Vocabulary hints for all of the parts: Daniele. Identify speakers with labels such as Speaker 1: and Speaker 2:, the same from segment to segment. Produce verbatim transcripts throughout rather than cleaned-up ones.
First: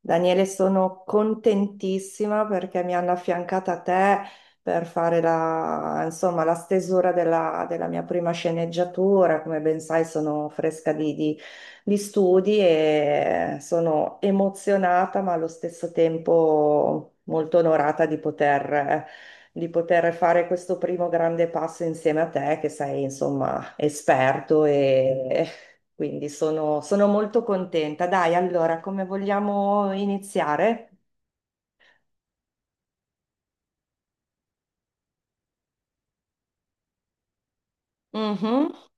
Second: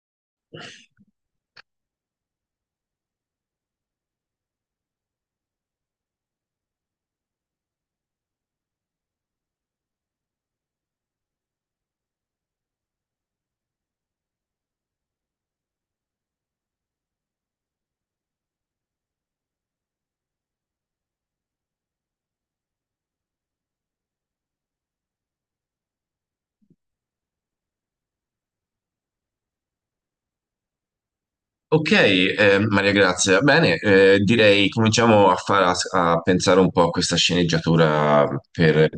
Speaker 1: Daniele, sono contentissima perché mi hanno affiancata a te per fare la, insomma, la stesura della, della mia prima sceneggiatura. Come ben sai, sono fresca di, di- di studi e sono emozionata, ma allo stesso tempo molto onorata di poter, di poter fare questo primo grande passo insieme a te, che sei, insomma, esperto e quindi sono, sono molto contenta. Dai, allora, come vogliamo iniziare?
Speaker 2: Ok, eh, Maria Grazia, bene, eh, direi cominciamo a, far- a- a pensare un po' a questa sceneggiatura
Speaker 1: Mhm.
Speaker 2: per,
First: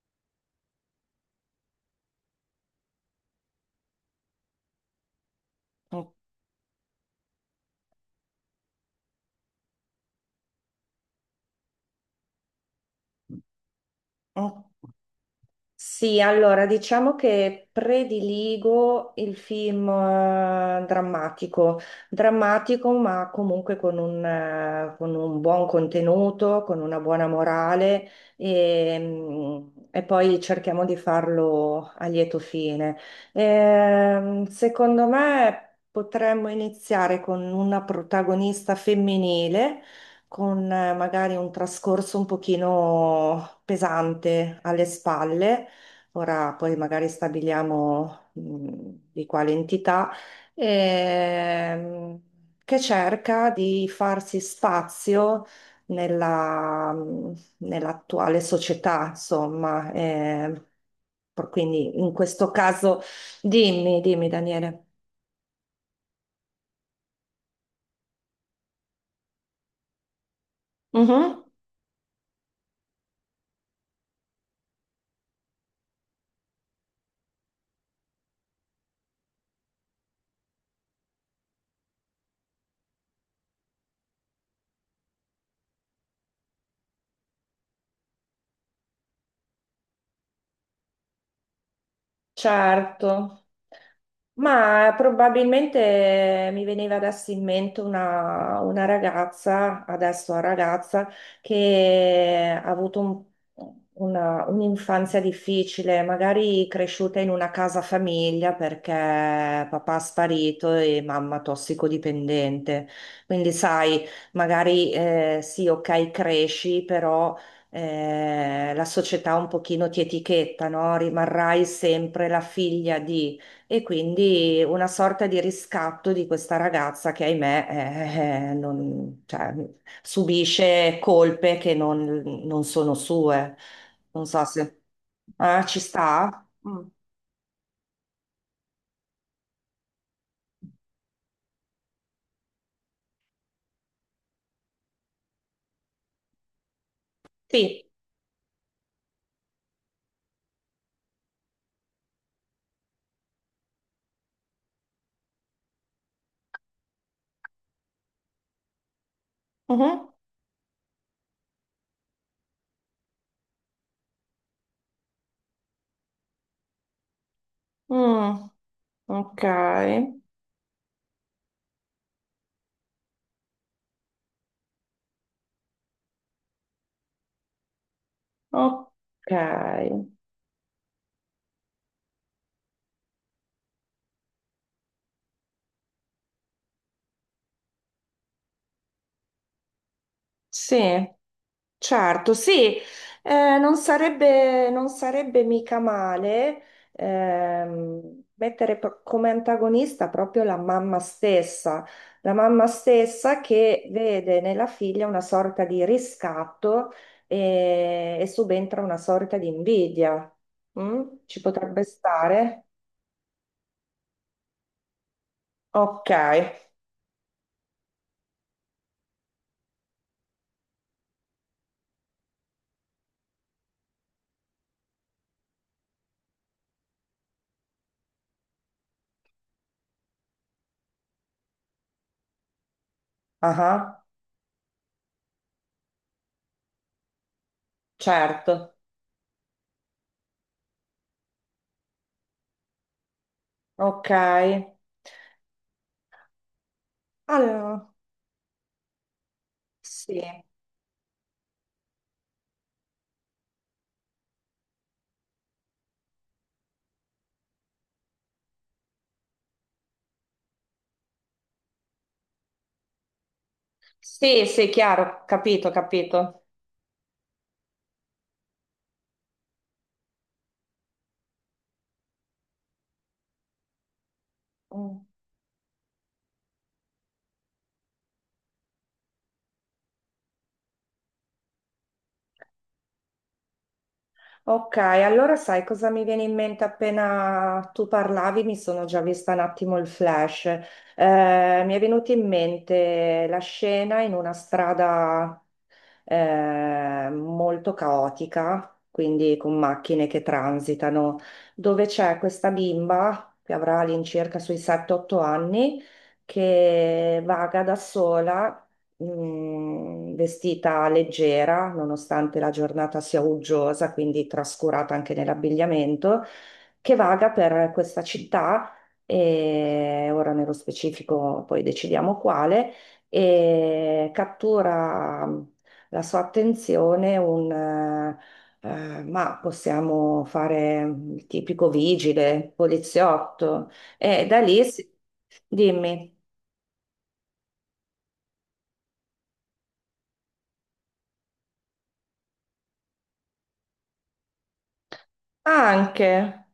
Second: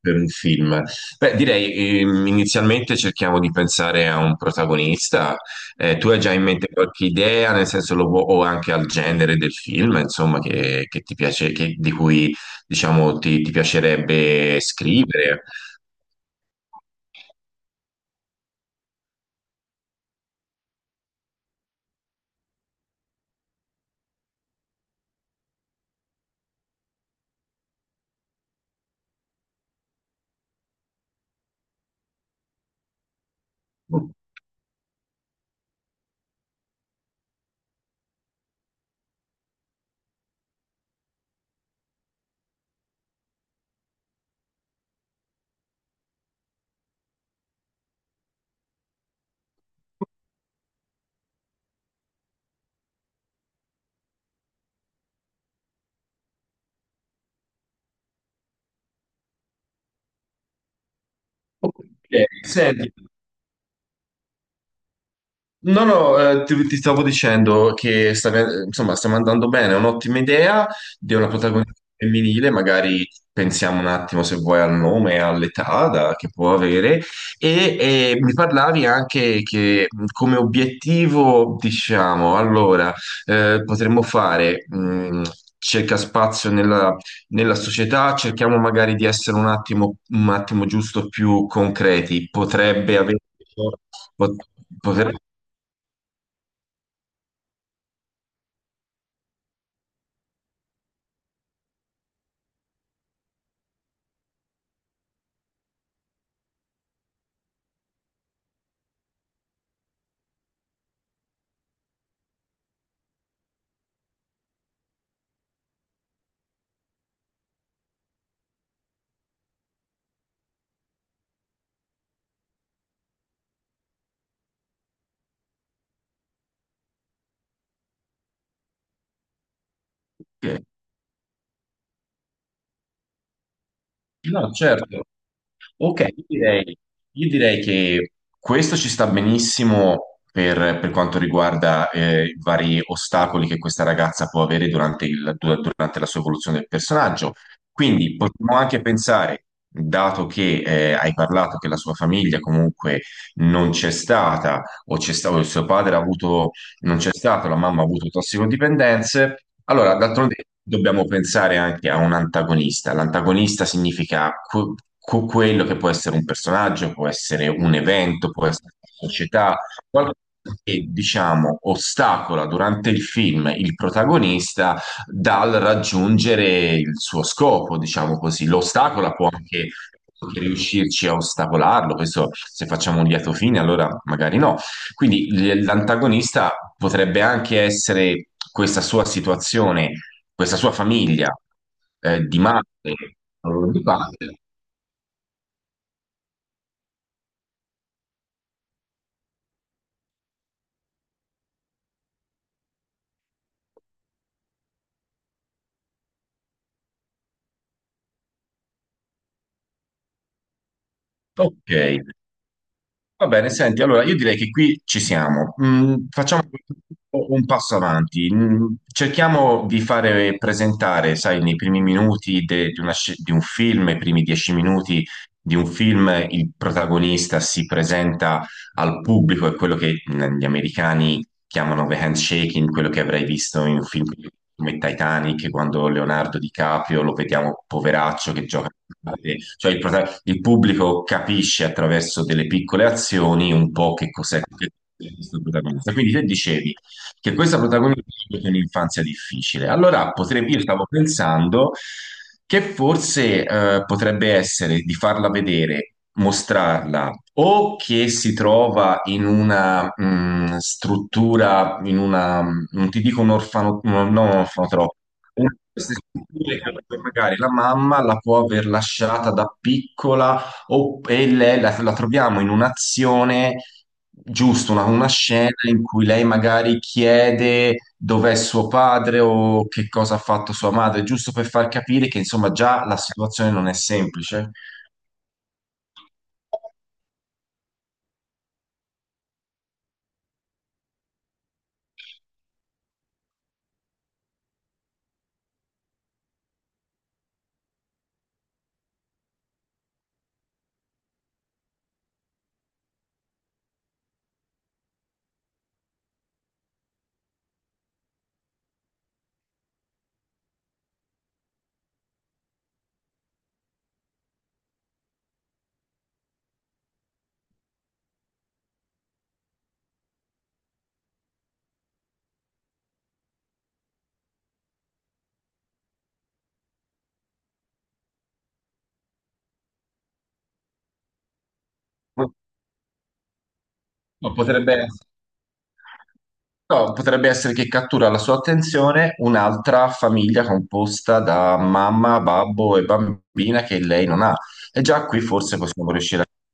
Speaker 2: per un film. Beh, direi ehm, inizialmente cerchiamo di pensare a un protagonista. Eh, tu hai già in mente qualche idea, nel senso lo, vu- o anche al genere del film, insomma, che, che ti piace, che- di cui diciamo ti, ti piacerebbe scrivere?
Speaker 1: Sì, allora diciamo che prediligo il film eh, drammatico, drammatico ma comunque con un, eh, con un buon contenuto, con una buona morale e, mm, e poi cerchiamo di farlo a lieto fine. Ehm, secondo me potremmo iniziare con una protagonista femminile con eh, magari un trascorso un pochino pesante alle spalle. Ora poi magari stabiliamo mh, di quale entità, ehm, che cerca di farsi spazio nella, mh, nell'attuale società, insomma. Eh, per-
Speaker 2: Ok,
Speaker 1: quindi in questo
Speaker 2: senti.
Speaker 1: caso, dimmi, dimmi Daniele.
Speaker 2: No, no, eh, ti, ti stavo dicendo che sta- insomma, stiamo andando bene, è un'ottima idea di una
Speaker 1: Mhm,
Speaker 2: protagonista femminile, magari pensiamo un attimo se vuoi al nome, all'età da- che può avere, e, eh, mi parlavi anche che mh, come obiettivo, diciamo, allora, eh, potremmo fare... mh, cerca spazio nella, nella società, cerchiamo magari di essere un attimo, un attimo giusto più concreti. Potrebbe avere,
Speaker 1: certo.
Speaker 2: pot-
Speaker 1: Ma
Speaker 2: poter.
Speaker 1: probabilmente mi veniva adesso in mente una, una ragazza, adesso una ragazza, che ha avuto un- una- un'infanzia difficile, magari cresciuta in una casa famiglia perché papà è sparito e mamma tossicodipendente. Quindi sai, magari eh, sì, ok, cresci, però eh, la società un pochino ti etichetta, no? Rimarrai sempre la figlia di... E quindi una sorta di riscatto di questa ragazza che, ahimè, eh, eh, non- cioè,
Speaker 2: Ok.
Speaker 1: subisce colpe che non, non sono sue. Non so
Speaker 2: No,
Speaker 1: se...
Speaker 2: certo.
Speaker 1: Ah, ci
Speaker 2: Ok, io
Speaker 1: sta?
Speaker 2: direi,
Speaker 1: Mm.
Speaker 2: io direi che questo ci sta benissimo per, per quanto riguarda eh, i vari ostacoli che questa ragazza può avere durante, il- du- durante la sua evoluzione del personaggio.
Speaker 1: Sì.
Speaker 2: Quindi potremmo anche pensare, dato che eh, hai parlato che la sua famiglia comunque non c'è stata, o c'è stato, il suo padre ha avuto non c'è stato, la mamma ha avuto tossicodipendenze. Allora,
Speaker 1: Mhm.
Speaker 2: d'altronde dobbiamo pensare anche a un antagonista. L'antagonista significa que- que- quello che può essere un personaggio, può essere un evento, può
Speaker 1: Mm.
Speaker 2: essere una
Speaker 1: Ok,
Speaker 2: società, qualcosa che diciamo ostacola durante il film il protagonista dal raggiungere il suo scopo, diciamo così. L'ostacola può
Speaker 1: ok,
Speaker 2: anche riuscirci a ostacolarlo, questo se facciamo un lieto fine, allora magari no, quindi l- l'antagonista potrebbe anche essere questa sua situazione, questa sua
Speaker 1: sì.
Speaker 2: famiglia eh,
Speaker 1: Certo,
Speaker 2: di
Speaker 1: sì,
Speaker 2: madre
Speaker 1: eh,
Speaker 2: o
Speaker 1: non
Speaker 2: di padre.
Speaker 1: sarebbe, non sarebbe mica male ehm, mettere pro- come antagonista proprio la mamma stessa, la mamma stessa che vede nella figlia una sorta di riscatto e, e subentra una sorta di invidia. Mm? Ci
Speaker 2: Ok,
Speaker 1: potrebbe stare?
Speaker 2: va bene, senti, allora io direi che qui ci siamo. Mm,
Speaker 1: Ok,
Speaker 2: facciamo un passo avanti. Mm, cerchiamo di fare presentare, sai, nei primi minuti de- di, una sc- di un film, i primi dieci minuti di un film, il protagonista si presenta al pubblico, è quello che mm, gli americani chiamano The Handshaking, quello che avrai visto in un
Speaker 1: ah,
Speaker 2: film come Titanic, quando Leonardo DiCaprio lo vediamo poveraccio che gioca.
Speaker 1: certo,
Speaker 2: Cioè il, prota- il pubblico capisce attraverso delle piccole azioni un po'
Speaker 1: ok.
Speaker 2: che cos'è che cos'è questo protagonista. Quindi te dicevi che questa
Speaker 1: Allora,
Speaker 2: protagonista ha avuto un'infanzia difficile. Allora
Speaker 1: sì,
Speaker 2: potrebbe, io stavo pensando che forse eh, potrebbe essere di farla vedere, mostrarla o che si trova in una mh, struttura, in una, mh, non ti dico un orfano, no, non un
Speaker 1: sì, sì,
Speaker 2: orfanotrofio,
Speaker 1: chiaro,
Speaker 2: una di
Speaker 1: capito,
Speaker 2: queste
Speaker 1: capito.
Speaker 2: strutture che magari la mamma la può aver lasciata da piccola o, e lei la, la troviamo in un'azione, giusto, una,
Speaker 1: Mm.
Speaker 2: una scena in cui lei magari chiede dov'è suo padre o che cosa ha fatto sua madre, giusto per far capire che insomma già la situazione non è semplice.
Speaker 1: Ok, allora sai cosa mi viene in mente appena tu parlavi? Mi sono già vista un attimo il flash. Eh, mi è venuto in mente la scena in una strada eh, molto caotica, quindi con macchine che transitano, dove c'è questa bimba che avrà all'incirca sui sette otto anni che vaga da sola, mh, vestita leggera, nonostante la giornata sia uggiosa, quindi trascurata anche nell'abbigliamento, che vaga per questa città, e ora nello specifico poi decidiamo quale, e cattura la sua attenzione un, eh, eh, ma possiamo fare il tipico vigile, poliziotto, e
Speaker 2: Ma
Speaker 1: da lì,
Speaker 2: potrebbe
Speaker 1: si-
Speaker 2: essere.
Speaker 1: Dimmi,
Speaker 2: No, potrebbe essere che cattura la sua attenzione un'altra famiglia composta da mamma, babbo e bambina che lei non ha. E già qui forse possiamo riuscire a...
Speaker 1: anche,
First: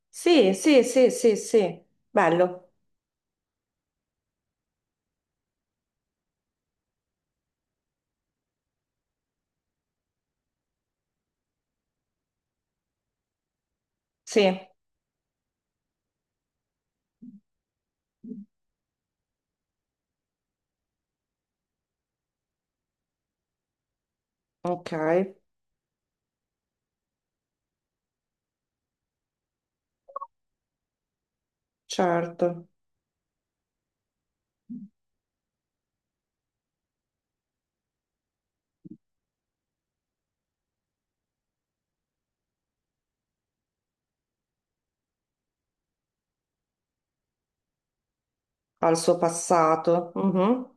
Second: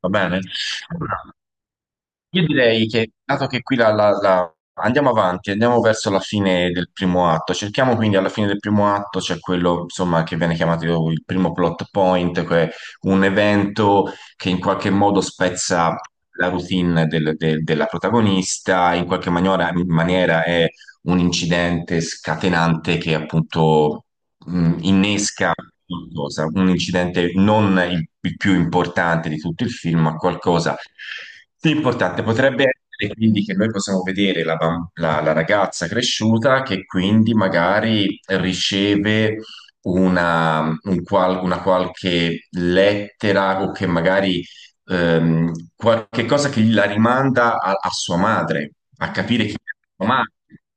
Speaker 2: Va bene?
Speaker 1: sì, sì, sì,
Speaker 2: Allora,
Speaker 1: sì, sì,
Speaker 2: io
Speaker 1: bello,
Speaker 2: direi che, dato che qui la, la- la- andiamo avanti, andiamo verso la fine del primo atto, cerchiamo quindi alla fine del primo atto, c'è quello insomma che viene chiamato il primo plot point, che è un evento che in
Speaker 1: sì,
Speaker 2: qualche modo spezza la routine del- del- della protagonista, in qualche maniera, maniera è un incidente scatenante che appunto mh,
Speaker 1: ok,
Speaker 2: innesca qualcosa, un incidente non il, il più importante di tutto il film, ma qualcosa di importante. Potrebbe
Speaker 1: certo,
Speaker 2: essere quindi che noi possiamo vedere la, bam- la- la ragazza cresciuta che quindi magari riceve una, un qual- una qualche lettera o che magari ehm, qualche cosa che la rimanda a, a sua madre,
Speaker 1: al
Speaker 2: a
Speaker 1: suo
Speaker 2: capire chi è sua
Speaker 1: passato.
Speaker 2: madre.
Speaker 1: Mhm.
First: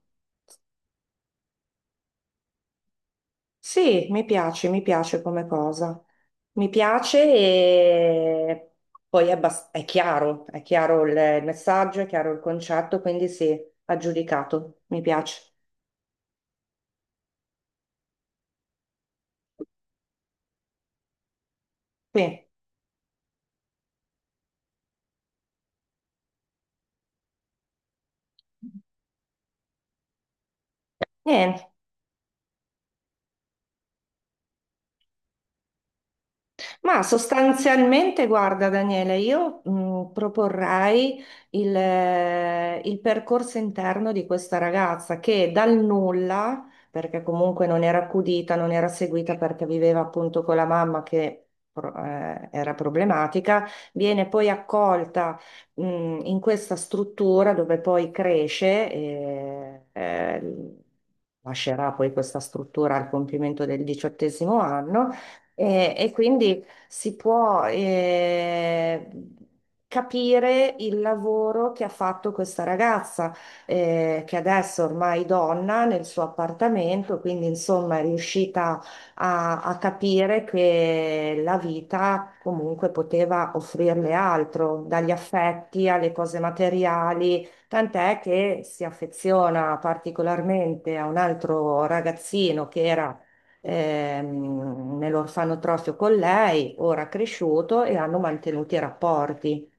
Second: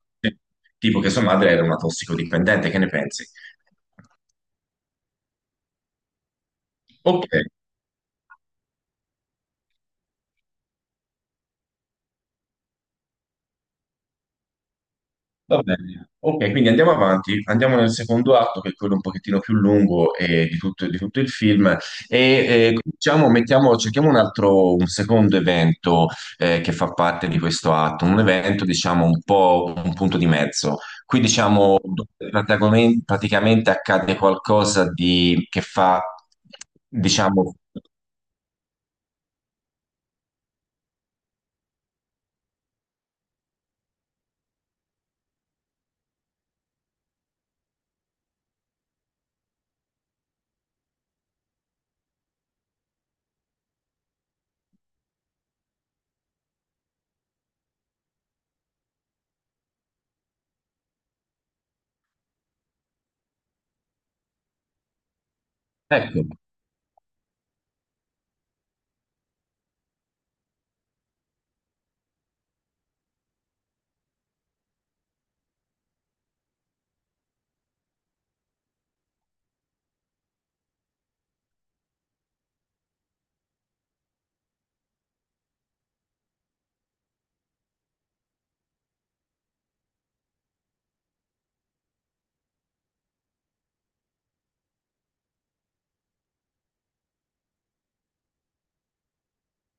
Speaker 2: Tipo che sua madre era una tossicodipendente, che ne pensi?
Speaker 1: Sì, mi piace, mi piace come cosa. Mi piace
Speaker 2: Ok,
Speaker 1: e poi è, abbas- è chiaro, è chiaro il il messaggio, è chiaro il concetto, quindi sì, aggiudicato, mi piace.
Speaker 2: va bene. Ok, quindi andiamo avanti, andiamo nel secondo atto, che è quello un pochettino più lungo eh, di tutto, di tutto il film, e
Speaker 1: Sì,
Speaker 2: eh, cominciamo- mettiamo- cerchiamo un altro, un secondo evento eh, che fa parte di questo atto, un evento diciamo un po' un punto di mezzo. Qui
Speaker 1: niente.
Speaker 2: diciamo dove protagomen- praticamente accade qualcosa di, che fa,
Speaker 1: Ma
Speaker 2: diciamo,
Speaker 1: sostanzialmente, guarda Daniele, io mh, proporrei il, eh, il percorso interno di questa ragazza che dal nulla, perché comunque non era accudita, non era seguita perché viveva appunto con la mamma che pro- eh, era problematica, viene poi accolta mh, in questa struttura dove poi cresce e eh, lascerà poi questa struttura al compimento del diciottesimo anno. E, e
Speaker 2: ecco.
Speaker 1: quindi si può eh, capire il lavoro che ha fatto questa ragazza, eh, che adesso ormai è donna nel suo appartamento, quindi insomma è riuscita a, a capire che la vita comunque poteva offrirle altro, dagli affetti alle cose materiali, tant'è che si affeziona particolarmente a un altro ragazzino che era ehm, nell'orfanotrofio con lei, ora cresciuto, e hanno mantenuto i rapporti.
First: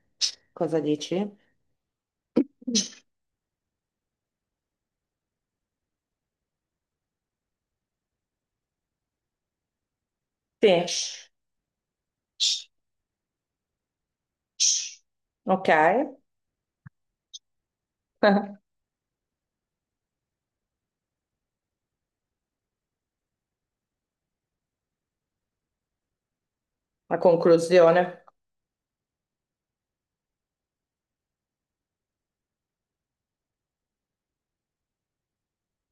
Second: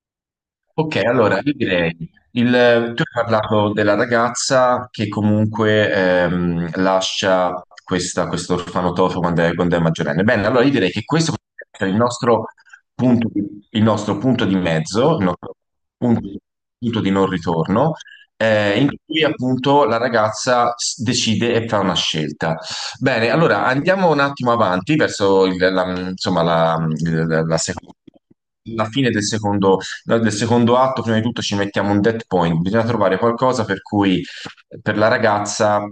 Speaker 1: Cosa
Speaker 2: Ok,
Speaker 1: dici?
Speaker 2: allora io direi, il- tu hai parlato della ragazza che comunque ehm, lascia questa- questo orfanotrofio quando è, quando è maggiorenne. Bene, allora io direi che
Speaker 1: Sì.
Speaker 2: questo potrebbe essere il nostro punto, di- il nostro punto di mezzo, il nostro
Speaker 1: Ok.
Speaker 2: punto, punto di non ritorno, eh, in cui appunto la ragazza s- decide e fa una scelta. Bene, allora andiamo un attimo avanti verso il- la, insomma, la,
Speaker 1: La
Speaker 2: la la seconda-
Speaker 1: conclusione.
Speaker 2: la fine del secondo, nel secondo atto, prima di tutto, ci mettiamo un dead point. Bisogna trovare qualcosa per cui per la ragazza,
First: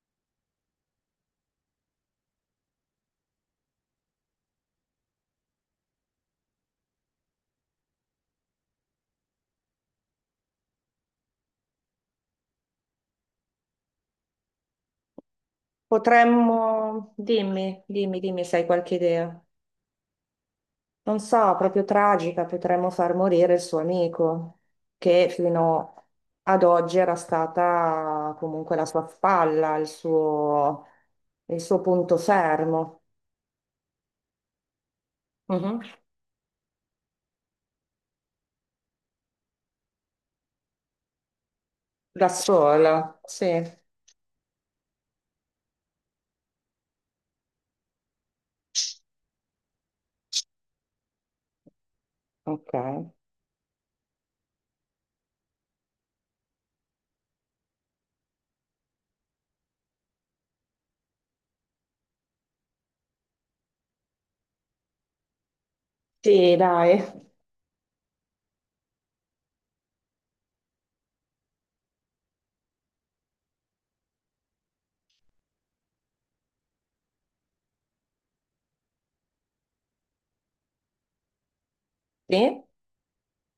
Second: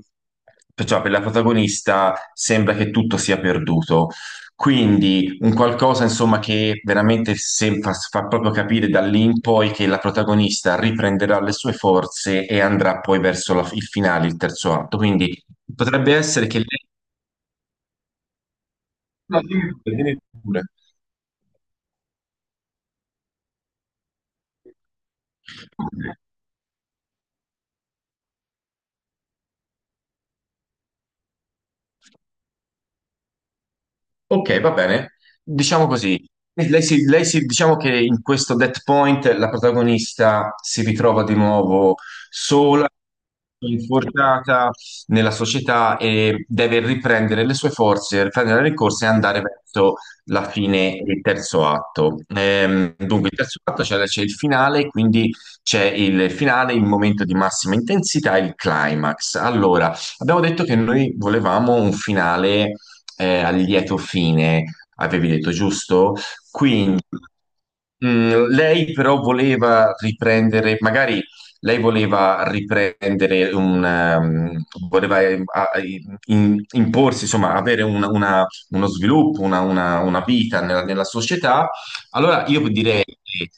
Speaker 2: per- cioè per la protagonista, sembra che tutto sia perduto. Quindi un qualcosa, insomma, che veramente se- fa, fa proprio capire da lì in poi che la protagonista riprenderà le sue forze e andrà poi verso la- il finale, il terzo atto. Quindi potrebbe essere che lei...
Speaker 1: Potremmo, dimmi, dimmi, dimmi se hai qualche idea.
Speaker 2: No, dimmi pure, dimmi pure.
Speaker 1: Non so, proprio tragica, potremmo far morire il suo amico, che fino ad oggi era stata comunque la sua spalla, il suo, il suo punto fermo.
Speaker 2: Ok, va bene.
Speaker 1: Mhm.
Speaker 2: Diciamo così. Lei si, lei si- diciamo che in questo dead point la protagonista si ritrova di nuovo
Speaker 1: Da
Speaker 2: sola,
Speaker 1: sola, sì.
Speaker 2: infortunata nella società e deve riprendere le sue forze, riprendere le ricorse e andare verso la fine del terzo atto.
Speaker 1: Ok.
Speaker 2: Ehm, dunque, il terzo atto c'è c'è il finale, quindi c'è il finale, il momento di massima intensità, il climax. Allora, abbiamo detto che noi volevamo un finale eh, a lieto fine, avevi detto, giusto?
Speaker 1: Sì,
Speaker 2: Quindi
Speaker 1: dai.
Speaker 2: mm, lei però voleva riprendere, magari lei voleva riprendere un, ehm, voleva eh, a- in- imporsi, insomma, avere una- una- uno sviluppo, una, una- una vita nella, nella società, allora
Speaker 1: Sì,
Speaker 2: io direi che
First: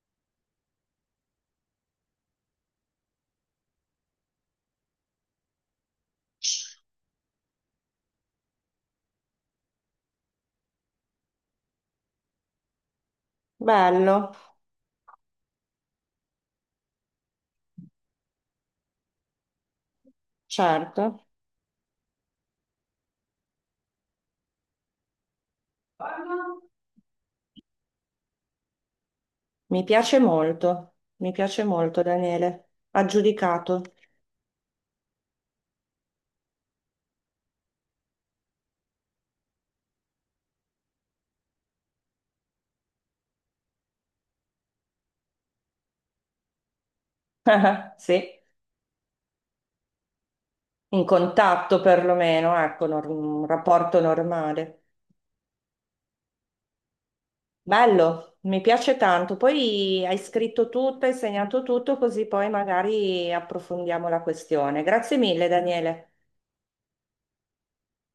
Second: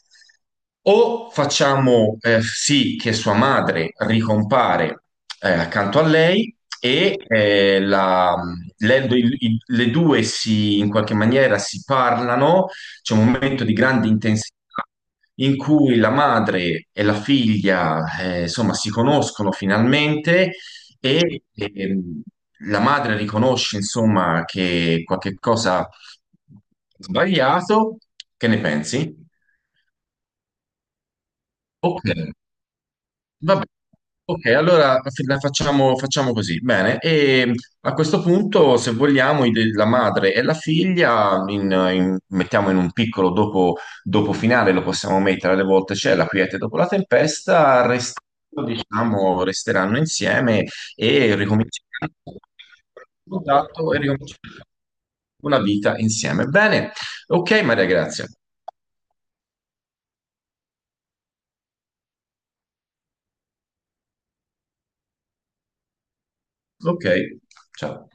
Speaker 2: o facciamo eh, sì che sua madre ricompare eh, accanto a lei e eh, la- le, i- le due si, in qualche maniera si parlano, c'è un momento di grande
Speaker 1: bello,
Speaker 2: intensità in cui la madre e la figlia eh, insomma si conoscono finalmente
Speaker 1: certo.
Speaker 2: e ehm, la madre riconosce, insomma, che qualche cosa è sbagliato. Che ne pensi?
Speaker 1: Mi piace molto, mi piace molto,
Speaker 2: Ok,
Speaker 1: Daniele.
Speaker 2: va bene.
Speaker 1: Aggiudicato.
Speaker 2: Ok, allora f- la facciamo, facciamo così. Bene, e a questo punto, se vogliamo, i de- la madre e la figlia in- in- mettiamo in un piccolo dopo, dopo finale, lo possiamo mettere, alle volte c'è la quiete dopo la tempesta,
Speaker 1: Eh,
Speaker 2: rest-
Speaker 1: sì,
Speaker 2: diciamo, resteranno insieme
Speaker 1: in
Speaker 2: e
Speaker 1: contatto
Speaker 2: ricominceranno il
Speaker 1: perlomeno, ecco, nor- un
Speaker 2: contatto e
Speaker 1: rapporto
Speaker 2: ricominceranno
Speaker 1: normale.
Speaker 2: una vita insieme. Bene, ok Maria, grazie.
Speaker 1: Bello, mi piace tanto. Poi hai scritto tutto, hai segnato tutto, così poi magari approfondiamo la questione. Grazie mille, Daniele.
Speaker 2: Ok, ciao.